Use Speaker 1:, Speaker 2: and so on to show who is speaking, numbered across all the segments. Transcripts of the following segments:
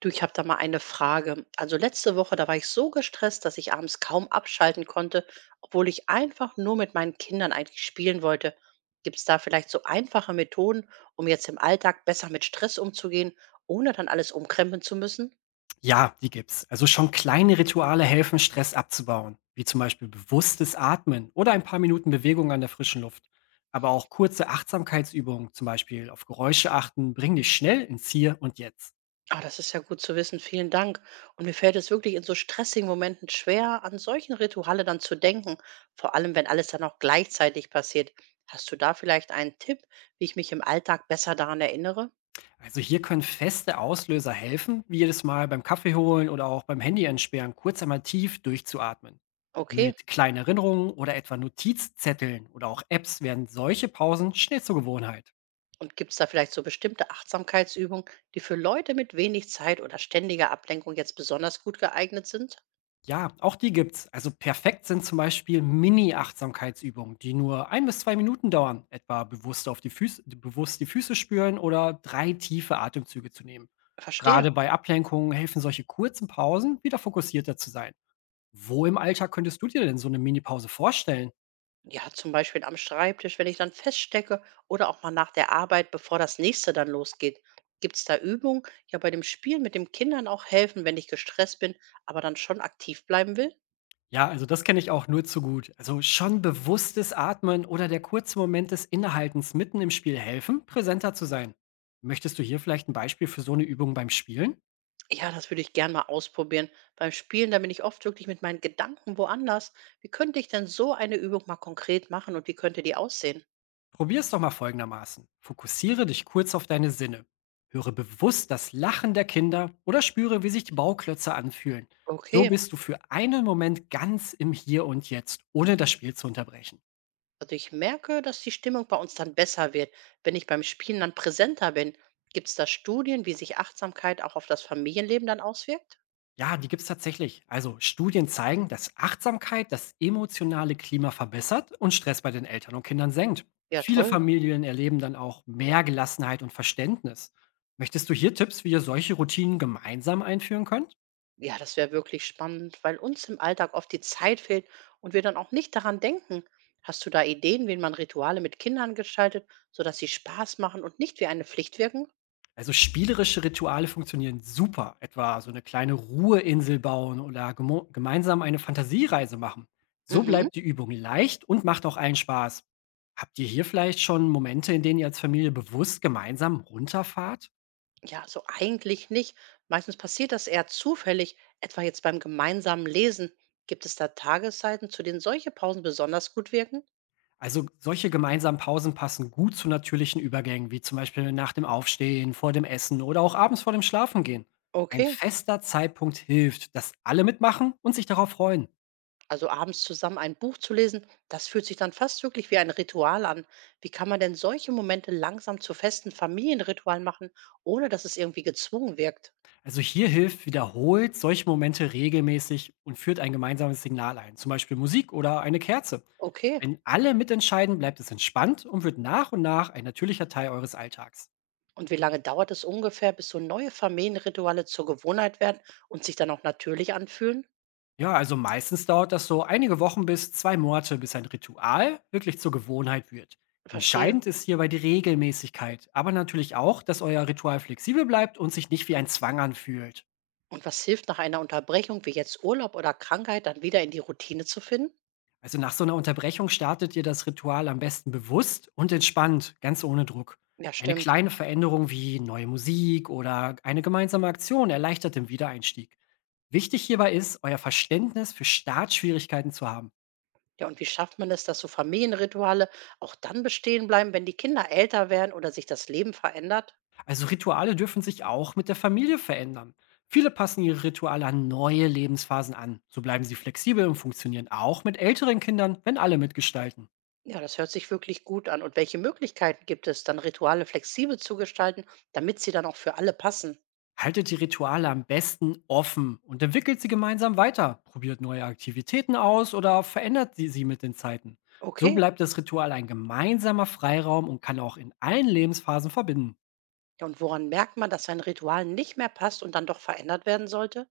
Speaker 1: Du, ich habe da mal eine Frage. Also letzte Woche, da war ich so gestresst, dass ich abends kaum abschalten konnte, obwohl ich einfach nur mit meinen Kindern eigentlich spielen wollte. Gibt es da vielleicht so einfache Methoden, um jetzt im Alltag besser mit Stress umzugehen, ohne dann alles umkrempeln zu müssen?
Speaker 2: Ja, die gibt's. Also schon kleine Rituale helfen, Stress abzubauen, wie zum Beispiel bewusstes Atmen oder ein paar Minuten Bewegung an der frischen Luft. Aber auch kurze Achtsamkeitsübungen, zum Beispiel auf Geräusche achten, bringen dich schnell ins Hier und Jetzt.
Speaker 1: Ah, das ist ja gut zu wissen. Vielen Dank. Und mir fällt es wirklich in so stressigen Momenten schwer, an solchen Rituale dann zu denken, vor allem wenn alles dann auch gleichzeitig passiert. Hast du da vielleicht einen Tipp, wie ich mich im Alltag besser daran erinnere?
Speaker 2: Also hier können feste Auslöser helfen, wie jedes Mal beim Kaffee holen oder auch beim Handy entsperren, kurz einmal tief durchzuatmen.
Speaker 1: Okay.
Speaker 2: Mit kleinen Erinnerungen oder etwa Notizzetteln oder auch Apps werden solche Pausen schnell zur Gewohnheit.
Speaker 1: Und gibt es da vielleicht so bestimmte Achtsamkeitsübungen, die für Leute mit wenig Zeit oder ständiger Ablenkung jetzt besonders gut geeignet sind?
Speaker 2: Ja, auch die gibt's. Also perfekt sind zum Beispiel Mini-Achtsamkeitsübungen, die nur ein bis 2 Minuten dauern, etwa bewusst auf die Füße, bewusst die Füße spüren oder drei tiefe Atemzüge zu nehmen.
Speaker 1: Verstehe.
Speaker 2: Gerade bei Ablenkungen helfen solche kurzen Pausen, wieder fokussierter zu sein. Wo im Alltag könntest du dir denn so eine Mini-Pause vorstellen?
Speaker 1: Ja, zum Beispiel am Schreibtisch, wenn ich dann feststecke oder auch mal nach der Arbeit, bevor das nächste dann losgeht. Gibt es da Übungen, die ja bei dem Spiel mit den Kindern auch helfen, wenn ich gestresst bin, aber dann schon aktiv bleiben will?
Speaker 2: Ja, also das kenne ich auch nur zu gut. Also schon bewusstes Atmen oder der kurze Moment des Innehaltens mitten im Spiel helfen, präsenter zu sein. Möchtest du hier vielleicht ein Beispiel für so eine Übung beim Spielen?
Speaker 1: Ja, das würde ich gern mal ausprobieren. Beim Spielen, da bin ich oft wirklich mit meinen Gedanken woanders. Wie könnte ich denn so eine Übung mal konkret machen und wie könnte die aussehen?
Speaker 2: Probier's doch mal folgendermaßen. Fokussiere dich kurz auf deine Sinne. Höre bewusst das Lachen der Kinder oder spüre, wie sich die Bauklötze anfühlen. So
Speaker 1: Okay.
Speaker 2: bist du für einen Moment ganz im Hier und Jetzt, ohne das Spiel zu unterbrechen.
Speaker 1: Also ich merke, dass die Stimmung bei uns dann besser wird, wenn ich beim Spielen dann präsenter bin. Gibt es da Studien, wie sich Achtsamkeit auch auf das Familienleben dann auswirkt?
Speaker 2: Ja, die gibt's tatsächlich. Also Studien zeigen, dass Achtsamkeit das emotionale Klima verbessert und Stress bei den Eltern und Kindern senkt.
Speaker 1: Ja,
Speaker 2: Viele
Speaker 1: toll.
Speaker 2: Familien erleben dann auch mehr Gelassenheit und Verständnis. Möchtest du hier Tipps, wie ihr solche Routinen gemeinsam einführen könnt?
Speaker 1: Ja, das wäre wirklich spannend, weil uns im Alltag oft die Zeit fehlt und wir dann auch nicht daran denken. Hast du da Ideen, wie man Rituale mit Kindern gestaltet, sodass sie Spaß machen und nicht wie eine Pflicht wirken?
Speaker 2: Also spielerische Rituale funktionieren super, etwa so eine kleine Ruheinsel bauen oder gemeinsam eine Fantasiereise machen. So
Speaker 1: Mhm.
Speaker 2: bleibt die Übung leicht und macht auch allen Spaß. Habt ihr hier vielleicht schon Momente, in denen ihr als Familie bewusst gemeinsam runterfahrt?
Speaker 1: Ja, so eigentlich nicht. Meistens passiert das eher zufällig, etwa jetzt beim gemeinsamen Lesen. Gibt es da Tageszeiten, zu denen solche Pausen besonders gut wirken?
Speaker 2: Also solche gemeinsamen Pausen passen gut zu natürlichen Übergängen, wie zum Beispiel nach dem Aufstehen, vor dem Essen oder auch abends vor dem Schlafengehen. Ein
Speaker 1: Okay,
Speaker 2: fester Zeitpunkt hilft, dass alle mitmachen und sich darauf freuen.
Speaker 1: also abends zusammen ein Buch zu lesen, das fühlt sich dann fast wirklich wie ein Ritual an. Wie kann man denn solche Momente langsam zu festen Familienritualen machen, ohne dass es irgendwie gezwungen wirkt?
Speaker 2: Also hier hilft wiederholt solche Momente regelmäßig und führt ein gemeinsames Signal ein, zum Beispiel Musik oder eine Kerze.
Speaker 1: Okay,
Speaker 2: Wenn alle mitentscheiden, bleibt es entspannt und wird nach und nach ein natürlicher Teil eures Alltags.
Speaker 1: und wie lange dauert es ungefähr, bis so neue Familienrituale zur Gewohnheit werden und sich dann auch natürlich anfühlen?
Speaker 2: Ja, also meistens dauert das so einige Wochen bis 2 Monate, bis ein Ritual wirklich zur Gewohnheit wird.
Speaker 1: Verstehe.
Speaker 2: Entscheidend ist hierbei die Regelmäßigkeit, aber natürlich auch, dass euer Ritual flexibel bleibt und sich nicht wie ein Zwang anfühlt.
Speaker 1: Und was hilft nach einer Unterbrechung wie jetzt Urlaub oder Krankheit, dann wieder in die Routine zu finden?
Speaker 2: Also nach so einer Unterbrechung startet ihr das Ritual am besten bewusst und entspannt, ganz ohne Druck.
Speaker 1: Ja,
Speaker 2: Eine
Speaker 1: stimmt.
Speaker 2: kleine Veränderung wie neue Musik oder eine gemeinsame Aktion erleichtert den Wiedereinstieg. Wichtig hierbei ist, euer Verständnis für Startschwierigkeiten zu haben.
Speaker 1: Ja, und wie schafft man es, dass so Familienrituale auch dann bestehen bleiben, wenn die Kinder älter werden oder sich das Leben verändert?
Speaker 2: Also Rituale dürfen sich auch mit der Familie verändern. Viele passen ihre Rituale an neue Lebensphasen an. So bleiben sie flexibel und funktionieren auch mit älteren Kindern, wenn alle mitgestalten.
Speaker 1: Ja, das hört sich wirklich gut an. Und welche Möglichkeiten gibt es, dann Rituale flexibel zu gestalten, damit sie dann auch für alle passen?
Speaker 2: Haltet die Rituale am besten offen und entwickelt sie gemeinsam weiter. Probiert neue Aktivitäten aus oder verändert sie mit den Zeiten. So
Speaker 1: Okay.
Speaker 2: bleibt das Ritual ein gemeinsamer Freiraum und kann auch in allen Lebensphasen verbinden.
Speaker 1: Ja, und woran merkt man, dass ein Ritual nicht mehr passt und dann doch verändert werden sollte?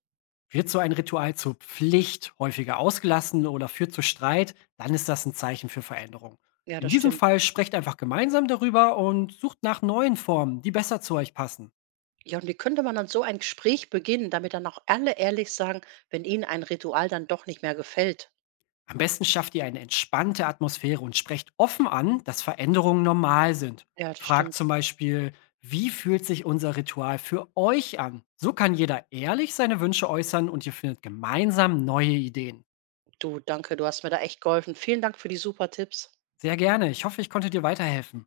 Speaker 2: Wird so ein Ritual zur Pflicht häufiger ausgelassen oder führt zu Streit, dann ist das ein Zeichen für Veränderung.
Speaker 1: Ja,
Speaker 2: In
Speaker 1: das
Speaker 2: diesem
Speaker 1: stimmt.
Speaker 2: Fall sprecht einfach gemeinsam darüber und sucht nach neuen Formen, die besser zu euch passen.
Speaker 1: Ja, und wie könnte man dann so ein Gespräch beginnen, damit dann auch alle ehrlich sagen, wenn ihnen ein Ritual dann doch nicht mehr gefällt?
Speaker 2: Am besten schafft ihr eine entspannte Atmosphäre und sprecht offen an, dass Veränderungen normal sind.
Speaker 1: Ja, das
Speaker 2: Fragt
Speaker 1: stimmt.
Speaker 2: zum Beispiel, wie fühlt sich unser Ritual für euch an? So kann jeder ehrlich seine Wünsche äußern und ihr findet gemeinsam neue Ideen.
Speaker 1: Du, danke, du hast mir da echt geholfen. Vielen Dank für die super Tipps.
Speaker 2: Sehr gerne. Ich hoffe, ich konnte dir weiterhelfen.